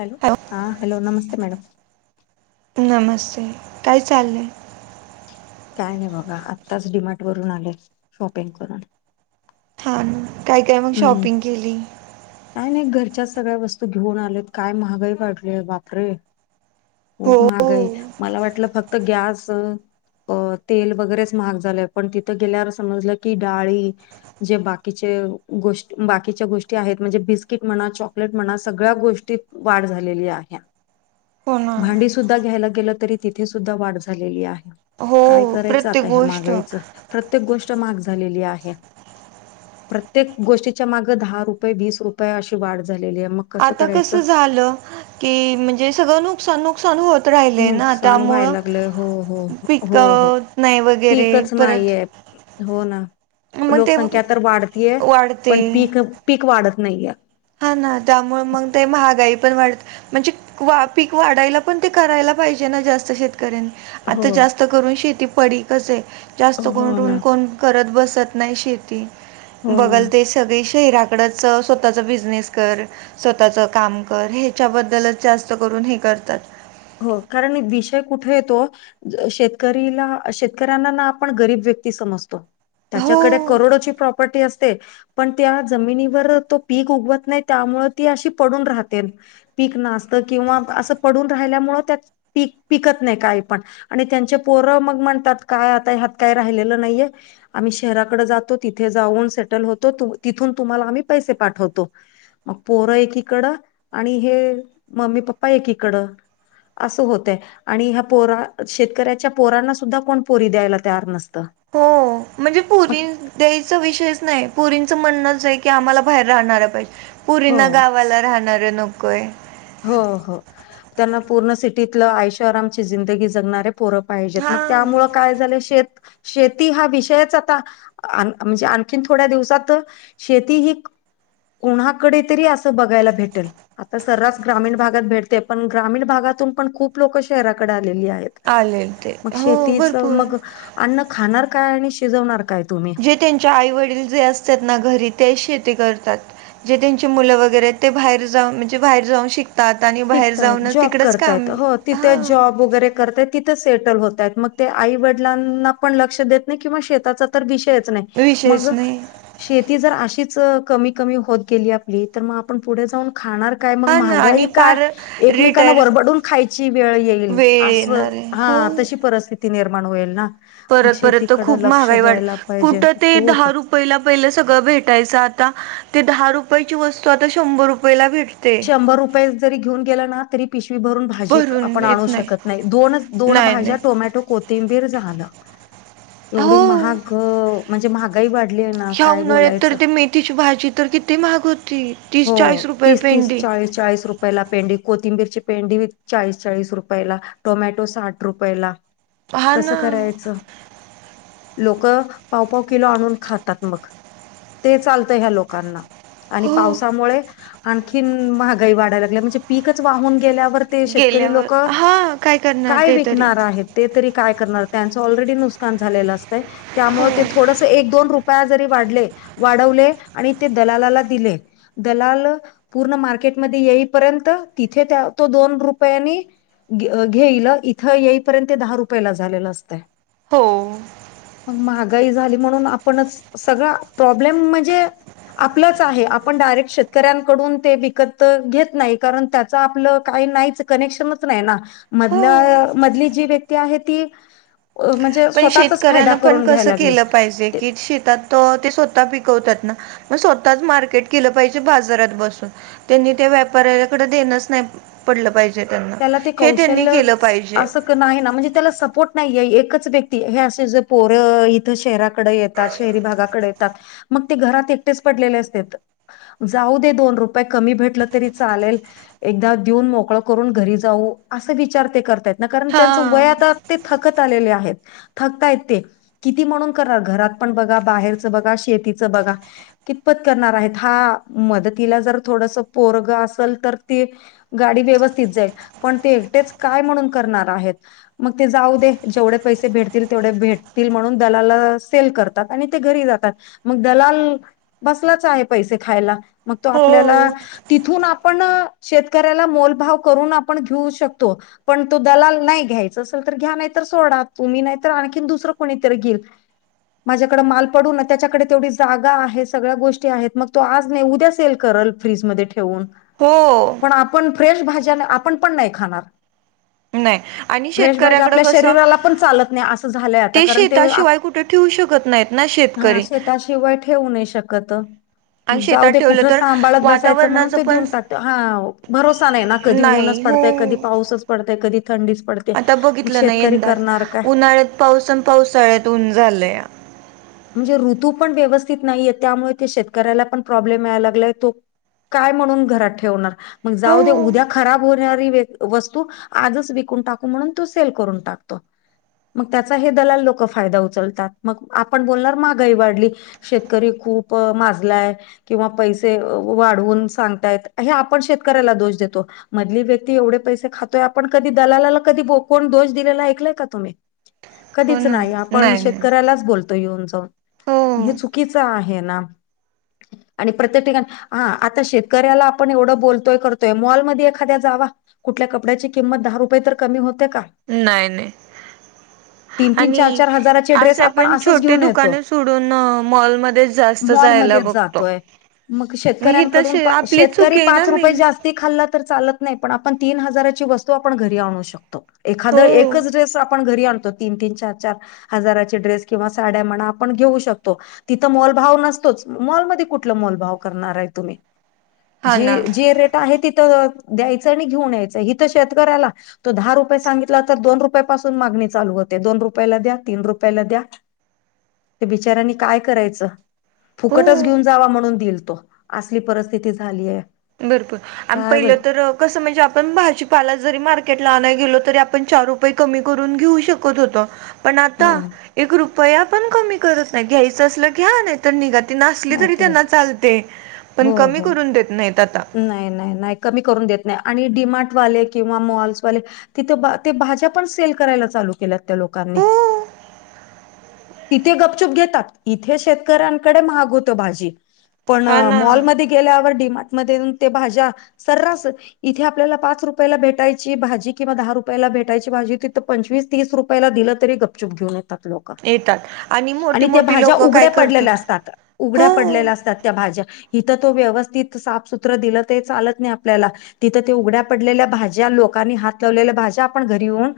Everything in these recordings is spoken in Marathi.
हॅलो हा हॅलो नमस्ते मॅडम. नमस्ते काय चाललंय? काय नाही बाबा आत्ताच डिमार्ट वरून आले शॉपिंग करून. हा ना काय-काय मग शॉपिंग केली? नाही नाही घरच्या सगळ्या वस्तू घेऊन आल्यात काय महागाई वाढली बाप रे! हो खूप महाग आहे हो मला वाटलं फक्त गॅस अ तेल वगैरेच महाग झालंय पण तिथं गेल्यावर समजलं की डाळी जे बाकीचे गोष्ट बाकीच्या गोष्टी आहेत म्हणजे बिस्किट म्हणा चॉकलेट म्हणा सगळ्या गोष्टी वाढ झालेली आहे. ना भांडी सुद्धा घ्यायला गेलं तरी तिथे सुद्धा वाढ झालेली आहे हो काय करायचं प्रत्येक आता हे गोष्ट महागयचं प्रत्येक गोष्ट महाग झालेली आहे. त्येक गोष्टीच्या मागं दहा रुपये वीस रुपये अशी वाढ झालेली आहे मग आता कसं झालं की म्हणजे सगळं नु नुकसान-नुकसान होत राहिले ना नुकसान व्हायला त्यामुळं लागलंय हो हो हो हो पिकं नाय वगैरे पीकच परत नाहीये. हो ना मग ते लोकसंख्या तर वाढतीय वाढते पण पीक-पीक वाढत नाहीये. हा ना त्यामुळे मग ते महागाई पण वाढ म्हणजे वा पीक वाढायला पण ते करायला पाहिजे ना जास्त शेती. करेन हो आता जास्त करून शेती पडीकस आहे जास्त हो करून ना कोण करत बसत नाही शेती हो ना. बघल ते सगळी शरीराकडच स्वतःच्या बिज जनेस कर स्वतःचं काम कर ह्याच्याबद्दलच जास्त करून हे करतात. हो कारण हे बिषय कुठे येतो शेतकरीला शेतकऱ्यांना ना आपण गरीब व्यक्ती समजतो. त्याच्याकडे हो, करोडोची प्रॉपर्टी असते. पण त्या जमिनीवर तो पीक उगवत नाही त्यामुळे ती अशी पडून राहते. पीक नास्त किंवा असं पडून राहिल्यामुळे त्यात पीक पिकत नाही काय पण आणि त्यांचे पोरं मग म्हणतात काय आता ह्यात काय राहिलेलं नाहीये. आम्ही शहराकडे जातो तिथे जाऊन सेटल होतो तिथून तुम्हाला आम्ही पैसे पाठवतो. मग पोरं एकीकडं आणि हे मम्मी पप्पा एकीकडं असं होतंय आणि ह्या पोरा शेतकऱ्याच्या पोरांना सुद्धा कोण पोरी द्यायला तयार नसतं. हो. म्हणजे पुरी मग द्यायचा विषयच नाही पुरींचं म्हणणंच आहे की आम्हाला बाहेर राहणार पाहि हो पुरींना गावाला राहणार आहे नकोय. हो हो. त्यांना पूर्ण सिटीतलं आयश आरामची जिंदगी जगणारे पोरं पाहिजेत मग हां. त्यामुळं काय झाले शेत शेती हा विषयच आता आ म्हणजे आणखीन थोड्या दिवसात शेती ही उन्हाकडे तरी असं बघायला भेटेल आता सरा ग्रामीण भागात भेटते पण ग्रामीण भागातून पण खूप लोक शहराकडे आलेली आहेत. आलेल ते मग हो शेतीचा भरपूर मग अन्न खाणार काय आणि शिजवणार काय तुम्ही. ते त्यांच्या आई वडील जे असतात ना घरी ते शेती करतात. जे त्यांची मुलं वगैरे आहेत ते बाहेर जाऊन म्हणजे बाहेर जाऊन शिक शिकताय जॉब करतायत हो तिथे हा जॉब वगैरे करतेयत तिथे सेटल होतात मग ते आई वडिलांना पण लक्ष देत नाही किंवा मग शेताचा तर विषयच नाही विषयच मग नाही शेती जर अशीच कमी कमी होत गेली आपली. तर मग आपण पुढे जाऊन खाणार काय? काय मग हा ना महागाई आणि का पार एकमेकांना रिटायर वरबडून खायची वेळ येईल वेळ अस. येणार आहे हो हा, तशी परिस्थिती निर्माण होईल ना? मग परत परत त शेतीकडे खूप लक्ष महागाई वाढत. द्यायला पाहिजे. कुठं ते खूप दहा रुप पहिला पहिलं सगळं भेटायचं आता ते दहा रुपयाची वस्तू. आता शंभर रुपयला भेटते. शंभर रुपये जरी घेऊन गेला ना. तरी पिशवी भरून भाजी भाजी भरून आपण आणू येत शकत नाही. दोनच दोन नाही भाज्या नाही टोमॅटो, कोथिंबीर झालं. एवढी हो महाग, म्हणजे महागाई वाढलीये ना. ह्या काय उनळ्यात तर, बोलायचं ते मेथीची भाजी तर, किती महाग होती. हो. तीस चाळीस रुपये तीस, तीस, पेंडी चाळीस, चाळीस रूप यला पेंडी. कोथिंबीर ची पेंडी चाळीस चाळीस रुपयाला. टोमॅटो साठ रुपयाला. हा कसं ना करायचं लोकं पाव-पाव किलो आणून खातात मग. ते चालतं ह्या लोकांना. आणि हो पावसामुळे आणखी महागाई वाढाय लागलीय. म्हणजे पीकच वाहून गेल्यावर ते शेतकरी गेल्यावर लोक, हा करणार काय ते तरी विकणार आहेत. ते तरी काय करणार. त्यांचं ऑलरेडी नुकसान झालेलं असतंय. त्यामुळे ते हो थोडस एक दोन रुपया जरी वाढले. वाढवले आणि ते दलालाला दिले. दलाल पूर्ण मार्केटमध्ये येईपर्यंत. तिथे त्या तो दोन रुपयांनी घेईल. इथं येईपर्यंत ते दहा रुपयेला झालेलं असतंय. हो. महागाई झाली म्हणून आपणच, सगळा प्रॉब्लेम म्हणजे आपलंच आहे. आपण डायरेक्ट शेतकऱ्यांकडून ते विकत घेत नाही. कारण त्याच आपलं काही नाहीच. कनेक्शनच नाही ना. मधल, हो मधली जी व्यक्ती आहे ती, म्हणजे पण स्वतःचाच फायदा शेतकऱ्यांन पण करून कसं घ्यायला लागले केलं पाहिजे. की शेतात ते स्वतः पिकवतात ना. मग स्वतःच मार्केट केलं पाहिजे. बाजारात बसून. त्यांनी ते व्यापऱ्यालाकडे देणच नाही पडलं पाहिजे त्यांना. त्याला ते हे त्यांनी कौशल्य केलं पाहिजे. असं नाही ना. म्हणजे त्याला सपोर्ट नाहीये. एकच व्यक्ती, हे अस जे पोर इथं शहराकडे येत ता शहरी भागाकडे येता. मग ते घरात एकटेच पडलेले असतेत. जाऊ दे दोन रुपये कमी भेटल तरी चालेल. एकदा देऊन मोकळ करून घरी जाऊ. असे विचार ते करतायेत ना. कारण हा त्यांच वय आता ते थकत आलेले आहेत. थकता येत ते. किती म्हणून करणार, घरात पण बघा. बाहेरचं बघा. शेतीचं बघा. कितपत करणार आहेत. हा, मदतीला जर थोडस पोरग असल, तर ते गाडी व्यवस्थित जाईल. पण ते एकटेच काय म्हणून करणार आहेत. मग ते जाऊ दे, जेवढे पैसे भेटतील तेवढे भेटतील म्हणून. दलाला सेल कर तात. आणि ते घरी जातात. मग दलाल बसलाच आहे पैसे खायला. मग तो हो आपल्याला तिथून आपण, शेतकऱ्याला मोलभाव करून, आपण घेऊ शकतो. पण तो दलाल नाही. घ्यायच असेल तर घ्या. नाहीतर सोडा. तुम्ही नाहीतर आणखीन दुसरं कोणीतरी घेईल. माझ्याकडे माल पडून. त्याच्याकडे तेवढी जागा आहे. सगळ्या गोष्टी आहेत. मग तो आज नाही उद्या सेल करल. फ्रीजमध्ये ठेवून. हो. पण आपण फ्रेश भाज्या, आपण पण नाही खाणार. नाही आणि फ्रेश भाज्या शेतकऱ्याकडं आपल्या कसं शरीराला पण चालत नाही. असं झालंय आता. कारण ते शेताशिवाय कुठे ठेवू शकत नाहीत ना शेतकरी. हा शेताशिवाय ठेवू नाही शकत. आणि मग जाऊ शेतात दे, ठेवलं कुठं तर सांभाळत बसायचं. म्हणून वातावरणाचं ते पण देऊन टाकता. हा भरोसा नाहीना. कधी ऊनच नाही हो पडतय, कधी पाऊसच पडतय, कधी थंडीच पडत आता बघितलं ना यंदाच. उन्हाळ्यात पाऊसन, पावसाळ्यात ऊन झालंया. म्हणजे ऋतू पण व्यवस्थित नाहीये त्यामुळे ते शेतकऱ्याला पण प्रॉब्लेम मिळायला लागलाय तो काय म्हणून घरात ठेवणार मग हो जाऊ दे उद्या खराब होणारी वस्तू- आजच विकून टाकू म्हणून तो सेल करून टाकतो. मग त्याचा हे दलाल लोक फायदा उचलतात मग आपण बोलणार महागाई वाढली. शेतकरी खूप माजलाय. किंवा पैसे वाढवून सांगता येत हे आपण शेतकऱ्याला दोष देतो. मधली व्यक्ती एवढे पैसे खातोय आपण कधी दलालाला कधी कोण दोष दिलेला ऐकलाय का तुम्ही? हो कधीच ना नाही आपण नाही नाही शेतकऱ्यालाच बोलतो. बोलतो येऊन जाऊन मग हे हो चुकीच आहे ना आणि प्रत्येक ठिकाणी हा आता शेतकऱ्याला आपण एवढं बोलतोय करतोय मॉलमध्ये एखाद्या जावा कुठल्या कपड्याची किंमत दहा रुपये तर कमी होते का? नाही नाही तीन तीन चार आणि चार हजाराचे ड्रेस आपण असंपण असंच छोट ते घेऊन येतो दुकाने सोडून मॉलमध्ये जास्त जायला मॉलमध्येच बघतो. जातोय मग ही शेतकऱ्यांकडून तशी आपलीच शेतकरी चुकी आहे ना पाच रुपये मेन जास्त ती खाल्ला तर चालत नाही पण आपण तीन हजाराची वस्तू आपण घरी आणू शकतो. एखाद हो एकच ड्रेस आपण घरी आणतो तीन तीन चार चार हजाराचे ड्रेस किंवा साड्या म्हणा आपण घेऊ शकतो. तिथं मोलभाव नसतोच मॉलमध्ये कुठल मोलभाव करणार आहे तुम्ही हा जी ना जे रेट आहे तिथ द्यायचं आणि घेऊन यायचं हिथ शेतकऱ्याला तो दहा रुपये सांगितला तर दोन रुपयापासून मागणी चालू होते दोन रुपयाला द्या तीन रुपयाला द्या. ते बिचऱ्यांनी काय करायचं फुकटच हो घेऊन जावा म्हणून दिल तो असली परिस्थिती झालीये. भरपूर आणि पहिलं तर कसं म्हणजे आपण भाजीपाला जरी मार्केटला आणाया गेलो तरी आपण चार रुपये कमी करून घेऊ शकत होतो. पण आता हो एक रुपया पण कमी करत नाही घ्यायचं असल घ्या नाहीतर तर निघा ती नासली तरी नाहीतरी त्यांना चालते पण हो कमी हो करून देत नाहीत आता नाही नाही नाही कमी करून देत नाही आणि डिमार्टवाले किंवा मॉल्सवाले तिथं ते भाज्या पण सेल करायला चालू केल्यात त्या लोकांनी हो तिथे गपचुप घेतात इथे शेतकऱ्यांकडे महाग होत भाजी पण हा ना मॉलमध्ये गेल्यावर डीमार्ट मध्ये येऊन ते भाज्या सरासरी इथे आपल्याला पाच रुपयाला भेटायची भाजी किंवा दहा रुपयाला भेटायची भाजी तिथं पंचवीस तीस रुपयाला दिलं तरी गपचूप घेऊन येतात लोक येतात मोठी आणि त्या मोठी भाज्या लोक काय उघड्या पडलेल्या करतात असतात हो उघड्या पडलेल्या असतात त्या भाज्या इथं तो व्यवस्थित साफसुत्र दिलं ते चालत नाही आपल्याला तिथं ते उघड्या पडलेल्या भाज्या लोकांनी हात लावलेल्या भाज्या आपण घरी येऊन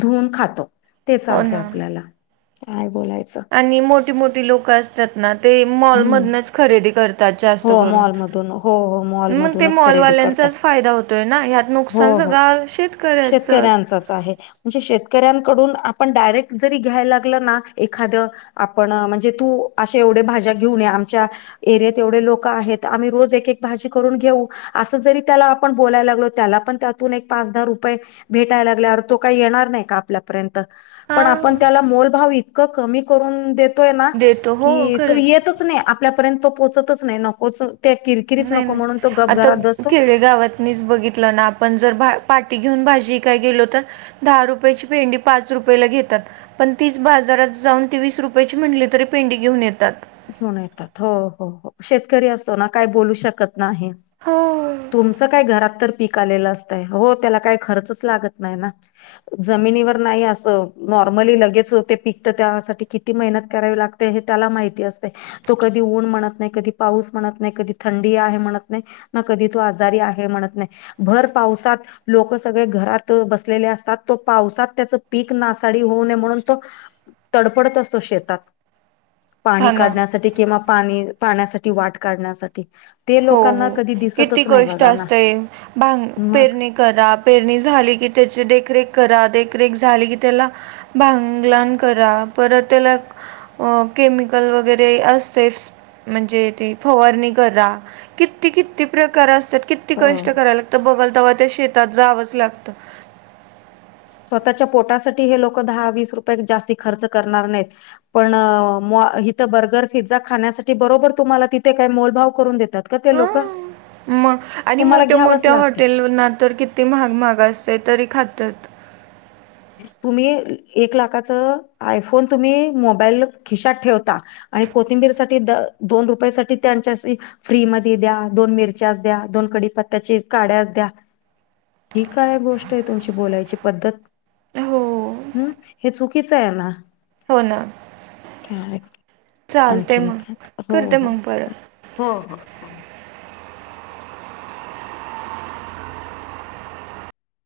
धुऊन खातो ते हो चालतय ना आपल्याला काय बोलायचं आणि मोठी मोठी लोक अस म्हणतात ना ते मॉल हम्म. मधनच खरेदी करतात जास्त हो मॉलमधून. हो, हो. करून मग ते मॉलमधूनच मॉल खरेदी वाल्यांच करतात. त्यांचाच फायदा होतोय ना यात नुकसानच हो, हो. सगळ शेतकऱ्याच शेतकऱ्यांचाच आहे. म्हणजे शेतकऱ्यांकडून आपण डायरेक्ट जरी घ्यायला लागलं ना एखाद आपण म्हणजे तू अशे एवढे भाज्या घेऊन ये आमच्या एरियात एवढे लोक आहेत आम्ही रोज एक एक भाजी करून घेऊ. असं जरी त्याला आपण बोलायला लागलो त्याला पण त्यातून एक पाच दहा रुपये भेटायला लागल्यावर तो काही येणार नाही का आपल्या हा पण आपण त्याला मोल भाव इतका कमी करून देतो देतो हो की तो खरंच येतच नाही आपल्यापर्यंत तो पोचतच नाही नकोच कीर् नाही नाही आता खेडेगावात च बघितलं ना आपण जर पाटी घेऊन भाजी वीकाय गेलो तर दहा रुपयाची भेंडी पाच रुपयाेला घेतात पण तीच बाजारात जाऊन ती वीस रुपयाची म्हणली तरी पेंडी घेऊन येतात. घेऊन येतात हो हो हो शेतकरी असतो ना काय बोलू शकत नाही हो तुमच काय घरात तर पिक आलेलं असतय हो त्याला काय खर्च लागत नाय ना जमिनीवर नाही असं नॉर्मली लगेच ते पिकत त्यासाठी कित किती मेहनत करावी लागते हे त्याला माहिती अस तो कधी ऊन म्हणत नाय कधी पाऊस म्हणत नाय कधी थंडी आहे म्हणत नाय ना कधी तो आजारी आहे म्हणत नाय भर पावसात लोक सगळे घरात बसलेले असतात तो पावसात त्याच पीक नासाडी होऊ नये म्हणून तो तडपडत असतो शेतात पाणी हा ना काढण्यासाठी किंवा पाणी पाण्यासाठी वाट काढण्यासाठी ते हो लोकांना हो कधी किती दिसतच नाही कष्ट बघा ना असतय भांग मग पेरणी करा पेरणी झाली कि त्याची देखरेख करा देखरेख झाली की त्याला भांगलान करा परत त्याला अ केमिकल वगैरे असतेच म्हणजे ते फवारणी करा किती कित किती प्रकार असतात किती कष्ट हो. करायला लागतं बघल तेव्हा ते शेतात जावंच लागतं. स्वतःच्या पोटासाठी हे लोक दहा वीस रुपये जास्ती खर्च करणार नाहीत. पण मॉ इथं बर्गर फिझ्झा खाण्यासाठी बरोबर तुम्हाला तिथे काही मोलभाव करून देतात का ते ह लोक म आणि तुम्हाला मोठ्या घ्यावंच मोठ्या लागते हॉटेल ना तर कित ती महाग महाग असतय तरी खातात. तुम्ही एक लाखाच आयफोन तुम्ही मोबाईल खिशात ठेवता आणि कोथिंबीर साठी द दोन रुपया साठी त्यांचांशी फ्री मधी द्या. दोन मिरच्या द्या. दोन कडीपत्त्याचे काड्या द्या. ही काय गोष्टय तुमची बोलायची पद्धत हो हम्म हे चुकीचं हाय ना हो न काय आणखीन मग काय आता हो करते हो मग परत हो हो चालत [inaudible]